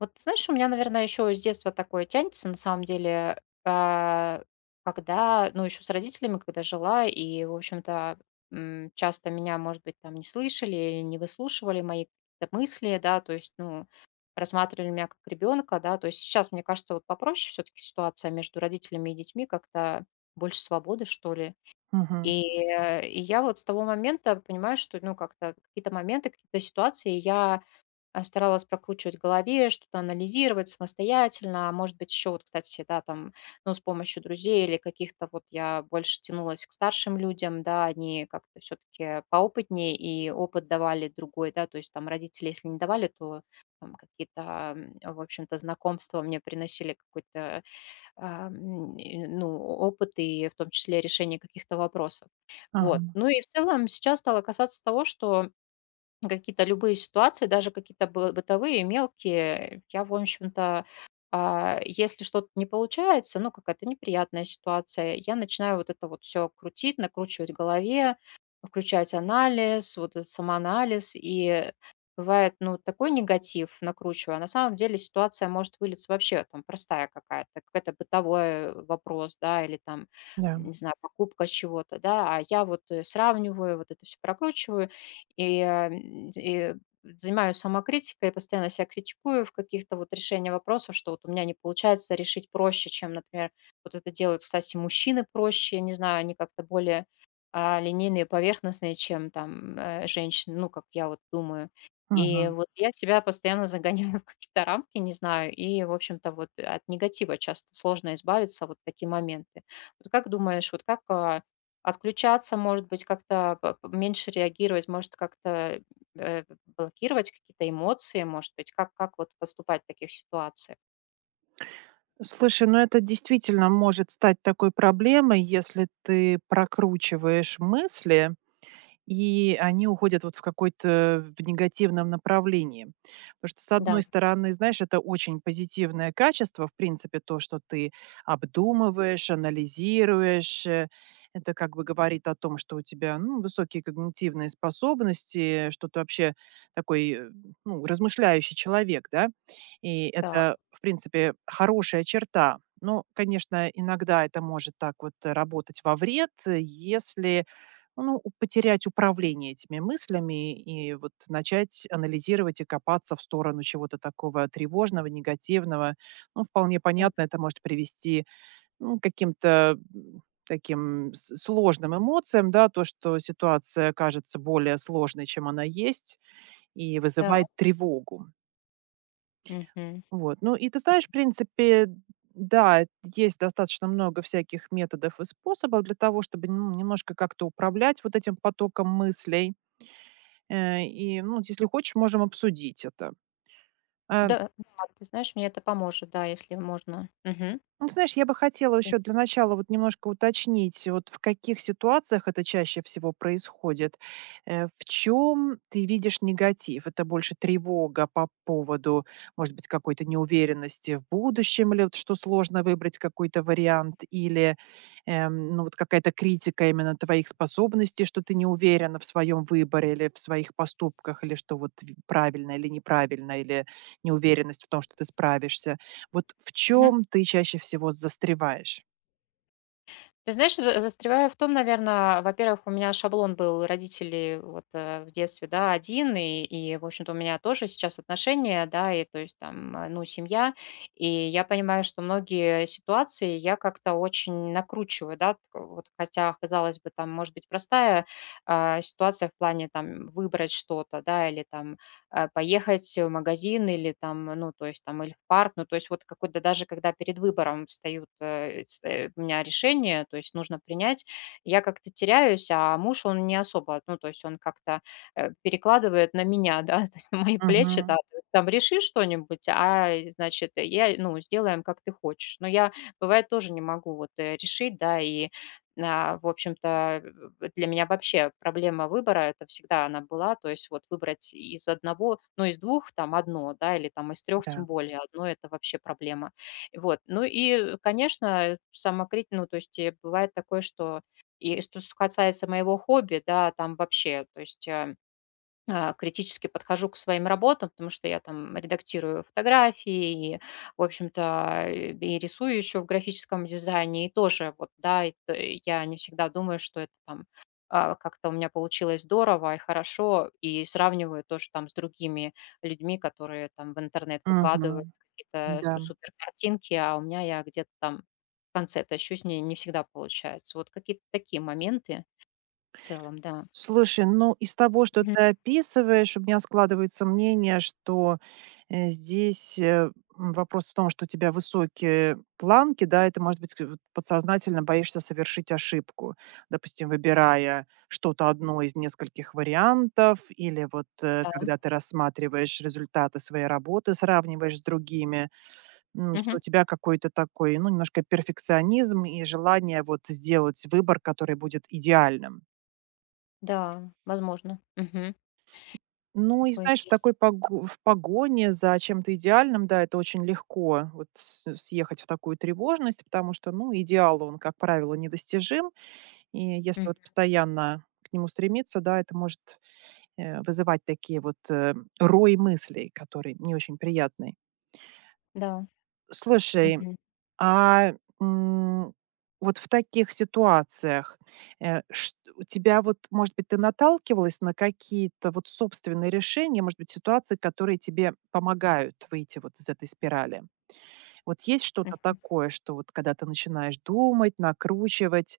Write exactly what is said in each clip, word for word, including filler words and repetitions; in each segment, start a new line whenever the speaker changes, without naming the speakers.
Вот ты знаешь, у меня, наверное, еще с детства такое тянется, на самом деле, а, когда, ну, еще с родителями, когда жила, и, в общем-то, м, часто меня, может быть, там не слышали или не выслушивали мои какие-то мысли, да, то есть, ну, рассматривали меня как ребенка, да, то есть сейчас, мне кажется, вот попроще все-таки ситуация между родителями и детьми, как-то больше свободы, что ли.
Мгм.
И, э, и я вот с того момента понимаю, что, ну, как-то какие-то моменты, какие-то ситуации я а, старалась прокручивать в голове, что-то анализировать самостоятельно. А может быть, еще вот, кстати, да, там, ну, с помощью друзей или каких-то вот я больше тянулась к старшим людям, да, они как-то все-таки поопытнее и опыт давали другой, да, то есть там родители, если не давали, то там какие-то, м, в общем-то, знакомства мне приносили какой-то, а, м, и, ну, опыт и в том числе решение каких-то вопросов. Вот.
Мгм.
Ну и в целом сейчас стало касаться того, что какие-то любые ситуации, даже какие-то бы бытовые, мелкие, я, в общем-то, а, если что-то не получается, ну, какая-то неприятная ситуация, я начинаю вот это вот все крутить, накручивать в голове, включать анализ, вот этот самоанализ. И бывает, ну, вот такой негатив накручиваю, а на самом деле ситуация может вылиться вообще там простая какая-то, какой-то бытовой вопрос, да, или там,
Да.
не знаю, покупка чего-то, да. А я вот, э, сравниваю, вот это все прокручиваю. И, а, и занимаюсь самокритикой, постоянно себя критикую в каких-то вот решении вопросов, что вот у меня не получается решить проще, чем, например, вот это делают, кстати, мужчины проще, не знаю, они как-то более а, линейные, поверхностные, чем там э, женщины, ну, как я вот думаю. И
Мгм.
вот я себя постоянно загоняю в какие-то рамки, не знаю, и, в общем-то, вот от негатива часто сложно избавиться, вот такие моменты. Вот как думаешь, вот как а, отключаться, может быть, как-то п- п- меньше реагировать, может, как-то э, блокировать какие-то эмоции, может быть, как, как вот поступать в таких ситуациях.
Слушай, ну это действительно может стать такой проблемой, если ты прокручиваешь мысли и они уходят вот в какой-то в негативном направлении. Потому что, с
Да,
одной стороны, знаешь, это очень позитивное качество, в принципе, то, что ты обдумываешь, анализируешь. э, Это как бы говорит о том, что у тебя ну, высокие когнитивные способности, что ты вообще такой э, ну, размышляющий человек, да. И
так,
это, в принципе, хорошая черта. Но, конечно, иногда это может так вот э, работать во вред, э, если ну, у потерять управление этими мыслями и вот начать анализировать и копаться в сторону чего-то такого тревожного, негативного. Ну, вполне
ну
понятно, это может привести, ну, к каким-то, м, таким с сложным эмоциям, да. То, что ситуация кажется более сложной, чем она есть, и
да.
вызывает тревогу.
Мгм.
Вот. Ну и ты знаешь, в принципе, да, есть достаточно много всяких методов и способов для того, чтобы, ну, немножко как-то управлять вот этим потоком мыслей. Э, и, ну, вот если хочешь, можем обсудить это. А,
Да, да, ты знаешь, мне это поможет, да, если можно. Мгм.
Ну, знаешь, я бы хотела еще для начала вот немножко уточнить, вот в каких ситуациях это чаще всего происходит. Э, В чем ты видишь негатив? Это больше тревога по поводу, может быть, какой-то неуверенности в будущем, или вот что сложно выбрать какой-то вариант, или эм, ну, вот какая-то критика именно твоих способностей, что ты не уверена в своем выборе или в своих поступках, или что вот в- правильно или неправильно, или неуверенность в том, что ты справишься, вот в
Мгм.
чем ты чаще всего застреваешь?
Ты знаешь, за застреваю в том, наверное, во-первых, у меня шаблон был, родители вот, э, в детстве, да, один, и и, в общем-то, у меня тоже сейчас отношения, да, и, то есть, там, э, ну, семья. И я понимаю, что многие ситуации я как-то очень накручиваю, да, т вот, хотя, казалось бы, там, может быть, простая, а, ситуация в плане, там, выбрать что-то, да, или, там, э, поехать в магазин или там, ну, то есть там, или в парк. Ну, то есть вот какой-то даже, когда перед выбором встают э, с- э, у меня решение, то есть нужно принять, я как-то теряюсь, а муж, он не особо, ну, то есть он как-то э, перекладывает на меня, да, то есть на мои плечи, да:
Мгм.
«Ты там реши что-нибудь, а, значит, я, ну, сделаем, как ты хочешь». Но я, бывает, тоже не могу вот э, решить, да, и а, в общем-то, э, для меня вообще проблема выбора — это всегда она была. То есть вот выбрать из одного, ну, из двух там одно да, или там из трех
Да.
тем более одно — это вообще проблема. Вот. Ну и, конечно, самокрит ну, то есть, э, бывает такое, что и что с касается моего хобби, да, там вообще, то есть, а а, критически подхожу к своим работам, потому что я там редактирую фотографии и, в общем-то, э, и рисую еще в графическом дизайне, и тоже вот, да, и т- я не всегда думаю, что это там а, как-то у меня получилось здорово и хорошо, и сравниваю тоже там с другими людьми, которые там в интернет выкладывают
Мгм.
какие-то
Да.
супер картинки, а у меня я где-то там в конце тащусь, не, не всегда получается. Вот какие-то такие моменты в целом, да.
Слушай, ну, из того, что
Мгм.
ты описываешь, у меня складывается мнение, что, э, здесь, э, м, вопрос в том, что у тебя высокие планки, да, и ты, может быть, к- вот подсознательно боишься совершить ошибку, допустим, выбирая что-то одно из нескольких вариантов или вот, э,
Да.
когда ты рассматриваешь результаты своей работы, сравниваешь с другими. М, что
Мгм.
у тебя какой-то такой, ну, немножко перфекционизм и желание вот сделать выбор, который будет идеальным.
Да, возможно. Мгм.
Ну и
Такое
знаешь, в
есть.
такой пого в погоне за чем-то идеальным, да, это очень легко вот с съехать в такую тревожность, потому что, ну, идеал, он, как правило, недостижим. И если
М,
вот постоянно к нему стремиться, да, это может, э, вызывать такие вот, э, рой мыслей, которые не очень приятный.
да.
Слушай,
Мгм,
А, м, вот в таких ситуациях, э, шт у тебя вот, может быть, ты наталкивалась на какие-то вот собственные решения, может быть, ситуации, которые тебе помогают выйти вот из этой спирали? Вот есть что-то
мгм,
такое, что вот когда ты начинаешь думать, накручивать,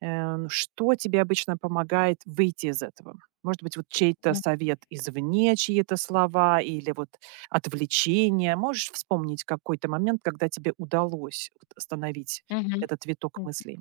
Эм, что тебе обычно помогает выйти из этого? Может быть, вот чей-то совет извне, чьи-то слова или вот отвлечение. Можешь вспомнить какой-то момент, когда тебе удалось вот остановить
мгм,
этот виток
мгм.
мыслей?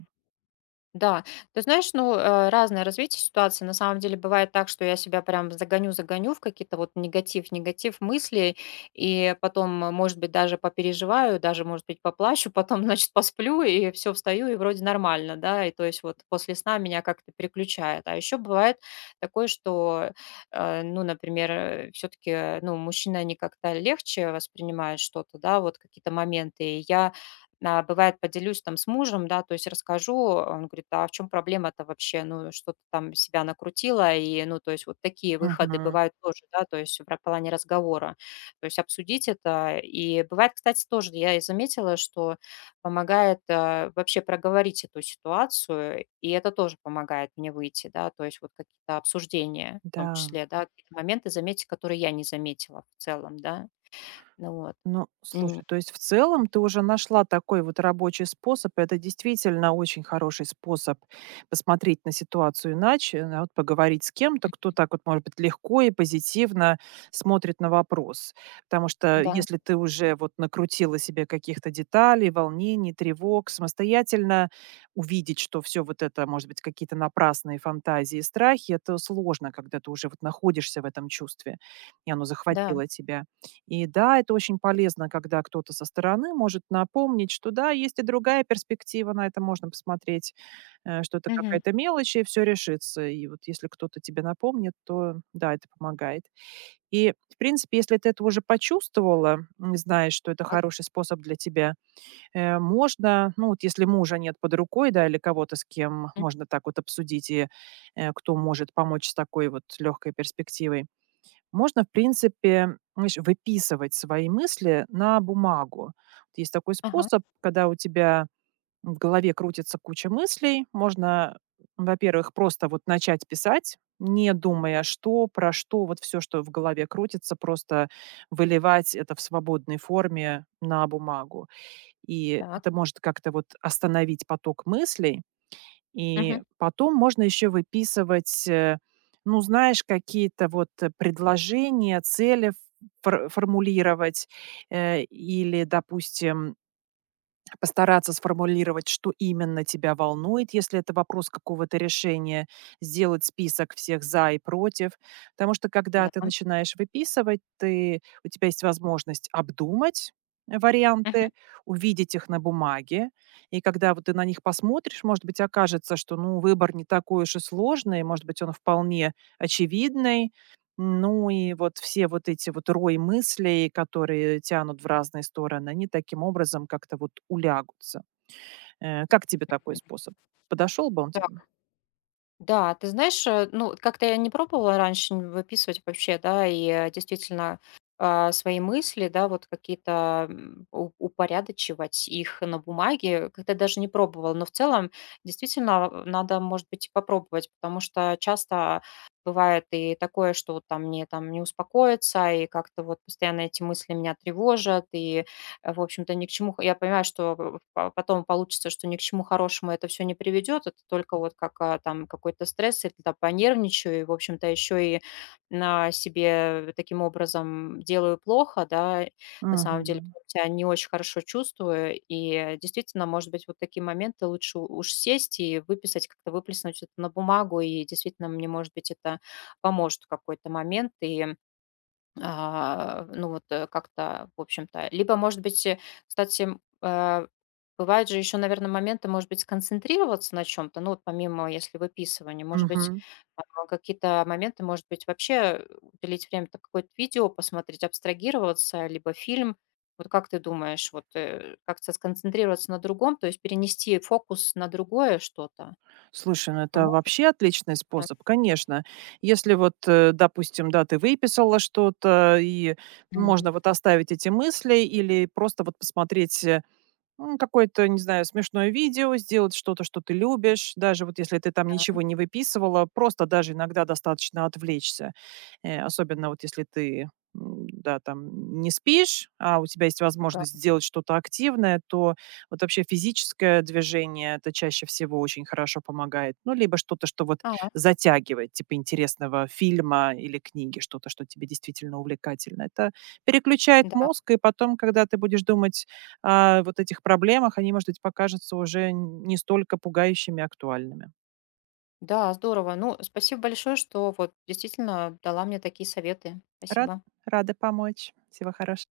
Да, ты знаешь, ну, э, разное развитие ситуации. На самом деле бывает так, что я себя прям загоню-загоню в какие-то вот негатив, негатив мысли, и потом, э, может быть, даже попереживаю, даже, может быть, поплачу, потом, значит, посплю, и все, встаю, и вроде нормально, да, и то есть вот после сна меня как-то переключает. А еще бывает такое, что, э, ну, например, все-таки, ну, мужчины, они как-то легче воспринимают что-то, да, вот какие-то моменты, и я а, бывает, поделюсь там с мужем, да, то есть расскажу, он говорит: «А в чем проблема-то вообще? Ну, что ты там себя накрутила?» И, ну, то есть вот такие выходы
Мгм.
бывают тоже, да, то есть в ра плане разговора. То есть обсудить это. И бывает, кстати, тоже я и заметила, что помогает, а, вообще проговорить эту ситуацию, и это тоже помогает мне выйти, да, то есть вот какие-то обсуждения в том
Да.
числе, да, какие-то моменты заметить, которые я не заметила в целом, да. Ну вот.
Ну,
Мгм.
слушай, то есть в целом ты уже нашла такой вот рабочий способ. и Это действительно очень хороший способ посмотреть на ситуацию иначе, да, вот поговорить с кем-то, кто так вот, может быть, легко и позитивно смотрит на вопрос. Потому что
Да,
если ты уже вот накрутила себе каких-то деталей, волнений, тревог, самостоятельно увидеть, что все вот это, может быть, какие-то напрасные фантазии и страхи, это сложно, когда ты уже вот находишься в этом чувстве, и оно
да.
захватило тебя. И да, это очень полезно, когда кто-то со стороны может напомнить, что да, есть и другая перспектива, на это можно посмотреть, э, что это
Мгм.
какая-то мелочь, и все решится. И вот если кто-то тебе напомнит, то да, это помогает. И, в принципе, если ты это уже почувствовала, м, знаешь, что это
Так.
хороший способ для тебя, э, можно, ну вот если мужа нет под рукой, да, или кого-то, с кем можно так вот обсудить, и э, кто может помочь с такой вот легкой перспективой, можно, в принципе, знаешь, выписывать свои мысли на бумагу. Вот. Есть такой
Ага,
способ, когда у тебя в голове крутится куча мыслей, можно, во-первых, просто вот начать писать, не думая, что, про что, вот все, что в голове крутится, просто выливать это в свободной форме на бумагу. И
так.
это может как-то вот остановить поток мыслей, и
Мгм.
потом можно еще выписывать, э, ну, знаешь, какие-то вот, э, предложения, цели ф фор формулировать, э, или, допустим, постараться сформулировать, что именно тебя волнует, если это вопрос какого-то решения, сделать список всех "за" и "против". Потому что когда
Да.
ты начинаешь выписывать, ты у тебя есть возможность обдумать
Мгм.
варианты, увидеть их на бумаге. И когда вот ты на них посмотришь, может быть, окажется, что, ну, выбор не такой уж и сложный, может быть, он вполне очевидный, ну и вот все вот эти вот рой мыслей, которые тянут в разные стороны, они таким образом как-то вот улягутся. Э, как тебе такой способ? Подошел бы он тебе?
Так. Да, ты знаешь, э, ну, вот как-то я не пробовала раньше н выписывать вообще, да, и, э, действительно, а, свои мысли, да, вот какие-то, м, у упорядочивать их на бумаге. Как-то даже не пробовала, но в целом действительно, э, надо, может быть, и попробовать, потому что часто бывает и такое, что вот там мне там не успокоиться, и как-то вот постоянно эти мысли меня тревожат, и э, в общем-то, ни к чему. Я понимаю, что по- потом получится, что ни к чему хорошему это все не приведет, это только вот как а, там какой-то стресс, или это понервничаю, и, в общем-то, еще и на себе таким образом делаю плохо, да, на самом деле,
Мгм.
потому что я не очень хорошо чувствую, и э, действительно, может быть, вот такие моменты лучше у- уж сесть и выписать, как-то выплеснуть это на бумагу, и действительно, мне, может быть, это поможет в какой-то момент, и а, ну вот, э, как-то, в общем-то. Либо, может быть, э, кстати, м, э, бывают же еще, наверное, моменты, может быть, сконцентрироваться на чем-то, ну вот помимо, если выписывания, может быть,
Мгм.
а, какие-то моменты, может быть, вообще э, уделить время, там, какое-то видео посмотреть, абстрагироваться, либо фильм. Вот как ты думаешь, вот э, как-то сконцентрироваться на другом, то есть перенести фокус на другое что-то?
Слушай, ну это
Поможет?
вообще отличный
Да.
способ, конечно. Если вот, э, допустим, да, ты выписала что-то, и
Мгм.
можно вот оставить эти мысли или просто вот посмотреть э, М, какое-то, не знаю, смешное видео, сделать что-то, что ты любишь, даже вот если ты там
Да,
ничего не выписывала, просто даже иногда достаточно отвлечься. Э, особенно вот если ты, м, да, там не спишь, а у тебя есть
да.
возможность сделать что-то активное, то вот вообще физическое движение- это чаще всего очень хорошо помогает. Ну, либо что-то, что вот
Ага,
затягивает, типа интересного фильма или книги, что-то, что тебе действительно увлекательно. Это
а,
переключает
да.
мозг, и потом, когда ты будешь думать а, вот этих проблемах, они, может быть, покажутся уже не столько пугающими и актуальными.
Да, здорово. Ну, спасибо большое, что вот действительно дала мне такие советы.
Рада,
Спасибо.
рада помочь. Всего хорошего.